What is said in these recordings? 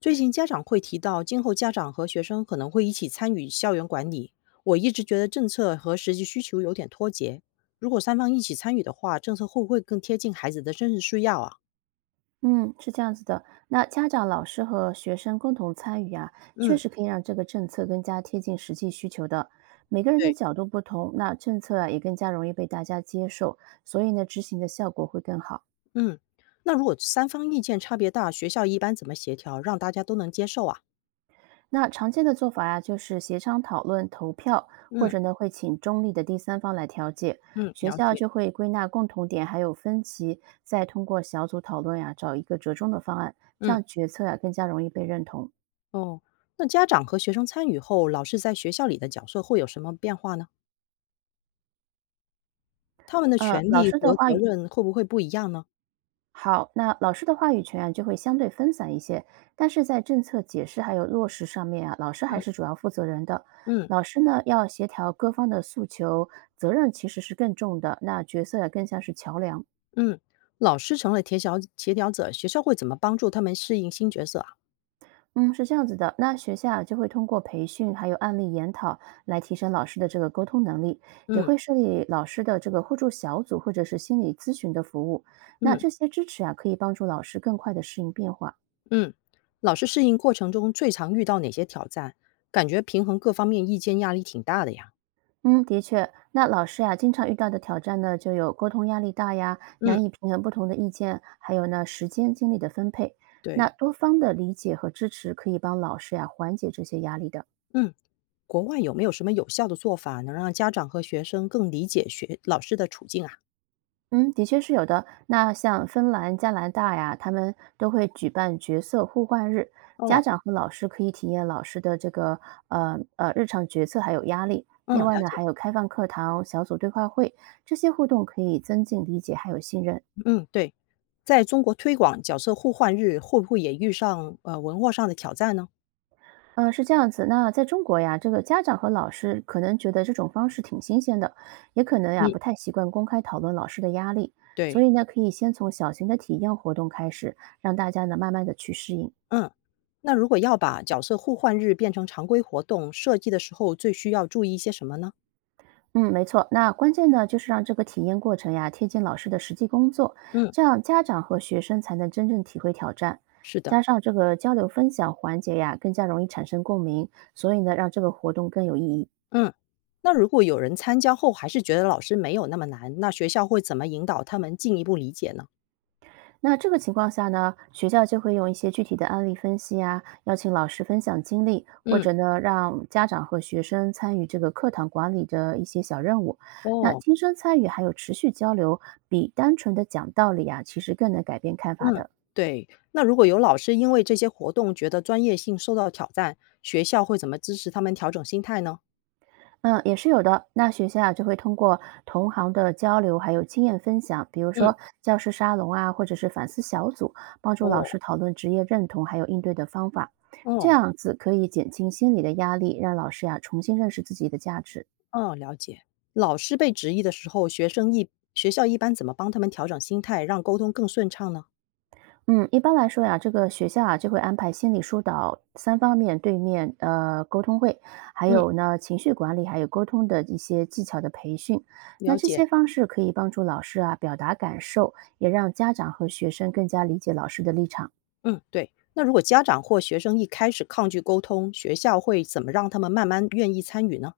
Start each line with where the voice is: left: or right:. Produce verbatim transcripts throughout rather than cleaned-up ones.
left: 最近家长会提到，今后家长和学生可能会一起参与校园管理。我一直觉得政策和实际需求有点脱节。如果三方一起参与的话，政策会不会更贴近孩子的真实需要啊？
right: 嗯，是这样子的。那家长、老师和学生共同参与啊，确
left: 嗯
right: 实可以让这个政策更加贴近实际需求的。每个人的
left: 对，
right: 角度不同，那政策啊也更加容易被大家接受，所以呢，执行的效果会更好。
left: 嗯，那如果三方意见差别大，学校一般怎么协调，让大家都能接受啊？
right: 那常见的做法呀、就是协商、讨论、投票，或
left: 嗯
right: 者呢会请中立的第三方来调解。
left: 嗯，
right: 学
left: 了
right: 校
left: 解。
right: 就会归纳共同点还有分歧，再通过小组讨论呀、找一个折中的方案，这
left: 嗯
right: 样决策呀更加容易被认同。
left: 哦，那家长和学生参与后，老师在学校里的角色会有什么变化呢？他们的
right: 呃，
left: 权
right: 老
left: 利
right: 师的
left: 和
right: 话
left: 责
right: 语
left: 任会不会不一样呢？
right: 好，那老师的话语权啊就会相对分散一些，但是在政策解释还有落实上面啊，老师还是主要负责人的。
left: 嗯。
right: 老师呢要协调各方的诉求，责任其实是更重的，那角色也更像是桥梁。
left: 嗯，老师成了协调协调者，学校会怎么帮助他们适应新角色啊？
right: 嗯，是这样子的。那学校啊就会通过培训还有案例研讨来提升老师的这个沟通能力，也
left: 嗯
right: 会设立老师的这个互助小组或者是心理咨询的服务。那
left: 嗯
right: 这些支持啊，可以帮助老师更快的适应变化。
left: 嗯，老师适应过程中最常遇到哪些挑战？感觉平衡各方面意见压力挺大的呀。
right: 嗯，的确，那老师呀，经常遇到的挑战呢，就有沟通压力大呀，
left: 嗯，
right: 难以平衡不同的意见，还有呢，时间精力的分配。那
left: 对，
right: 多方的理解和支持可以帮老师呀缓解这些压力的。
left: 嗯，国外有没有什么有效的做法能让家长和学生更理解学老师的处境啊？
right: 嗯，的确是有的。那像芬兰、加拿大呀，他们都会举办角色互换日，家
left: 哦，
right: 长和老师可以体验老师的这个呃呃日常角色还有压力。
left: 嗯，
right: 另外
left: 了
right: 呢，
left: 解，
right: 还有开放课堂、小组对话会，这些互动可以增进理解还有信任。
left: 嗯，对，在中国推广角色互换日，会不会也遇上呃文化上的挑战呢？
right: 嗯，是这样子。那在中国呀，这个家长和老师可能觉得这种方式挺新鲜的，也可能呀
left: 嗯，
right: 不太习惯公开讨论老师的压力，所
left: 对。
right: 以呢，可以先从小型的体验活动开始，让大家呢慢慢的去适应。
left: 嗯，那如果要把角色互换日变成常规活动，设计的时候最需要注意一些什么呢？
right: 嗯，没错。那关键呢，就是让这个体验过程呀贴近老师的实际工作，
left: 嗯，
right: 这样家长和学生才能真正体会挑战。
left: 是
right: 加
left: 的，
right: 上这个交流分享环节呀，更加容易产生共鸣，所以呢，让这个活动更有意义。
left: 嗯，那如果有人参加后还是觉得老师没有那么难，那学校会怎么引导他们进一步理解呢？
right: 那这个情况下呢，学校就会用一些具体的案例分析啊，邀请老师分享经历，或
left: 嗯，
right: 者呢，让家长和学生参与这个课堂管理的一些小任务。那
left: 哦，
right: 亲身参与还有持续交流，比单纯的讲道理啊，其实更能改变看法
left: 嗯，
right: 的。
left: 对。那如果有老师因为这些活动觉得专业性受到挑战，学校会怎么支持他们调整心态呢？
right: 嗯，也是有的。那学校啊就会通过同行的交流，还有经验分享，比如
left: 嗯，
right: 说教师沙龙啊，或者是反思小组，帮助老师
left: 哦，
right: 讨论职业认同还有应对的方法。这
left: 哦。
right: 样子可以减轻心理的压力，让老师呀、重新认识自己的价值。
left: 哦，了解。老师被质疑的时候，学生一学校一般怎么帮他们调整心态，让沟通更顺畅呢？
right: 嗯，一般来说呀，这个学校啊就会安排心理疏导三方面对面呃沟通会，还
left: 嗯，
right: 有呢情绪管理，还有沟通的一些技巧的培训。那
left: 了
right: 这些
left: 解。
right: 方式可以帮助老师啊表达感受，也让家长和学生更加理解老师的立场。
left: 嗯，对。那如果家长或学生一开始抗拒沟通，学校会怎么让他们慢慢愿意参与呢？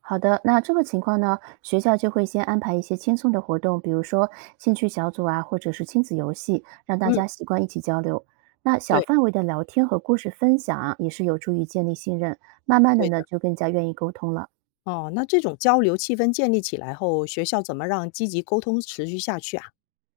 right: 好的，那这个情况呢，学校就会先安排一些轻松的活动，比如说兴趣小组啊，或者是亲子游戏，让大
left: 嗯，
right: 家习惯一起交流。那小
left: 对，
right: 范围的聊天和故事分享啊，也是有助于建立信任，慢慢的
left: 对
right: 呢，
left: 的。
right: 就更加愿意沟通了。
left: 哦，那这种交流气氛建立起来后，学校怎么让积极沟通持续下去啊？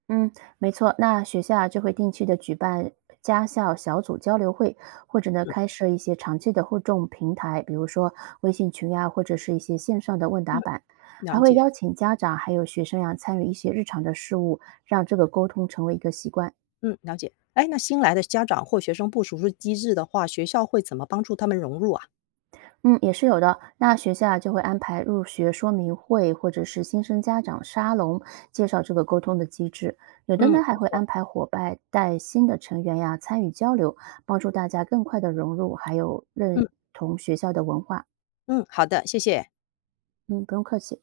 right: 嗯，没错。那学校啊就会定期的举办家校小组交流会，或者呢
left: 嗯
right: 开设一些长期的互动平台，比如说微信群呀、或者是一些线上的问答
left: 嗯，
right: 版，还
left: 了
right: 会
left: 解。
right: 邀请家长还有学生呀、参与一些日常的事务，让这个沟通成为一个习惯。
left: 嗯，了解。哎，那新来的家长或学生不熟悉机制的话，学校会怎么帮助他们融入啊？
right: 嗯，也是有的。那学校啊就会安排入学说明会，或者是新生家长沙龙，介绍这个沟通的机制。有的呢
left: 嗯
right: 还会安排伙伴带新的成员呀参与交流，帮助大家更快的融入，还有认
left: 嗯
right: 同学校的文化。
left: 嗯，好的，谢谢。
right: 嗯，不用客气。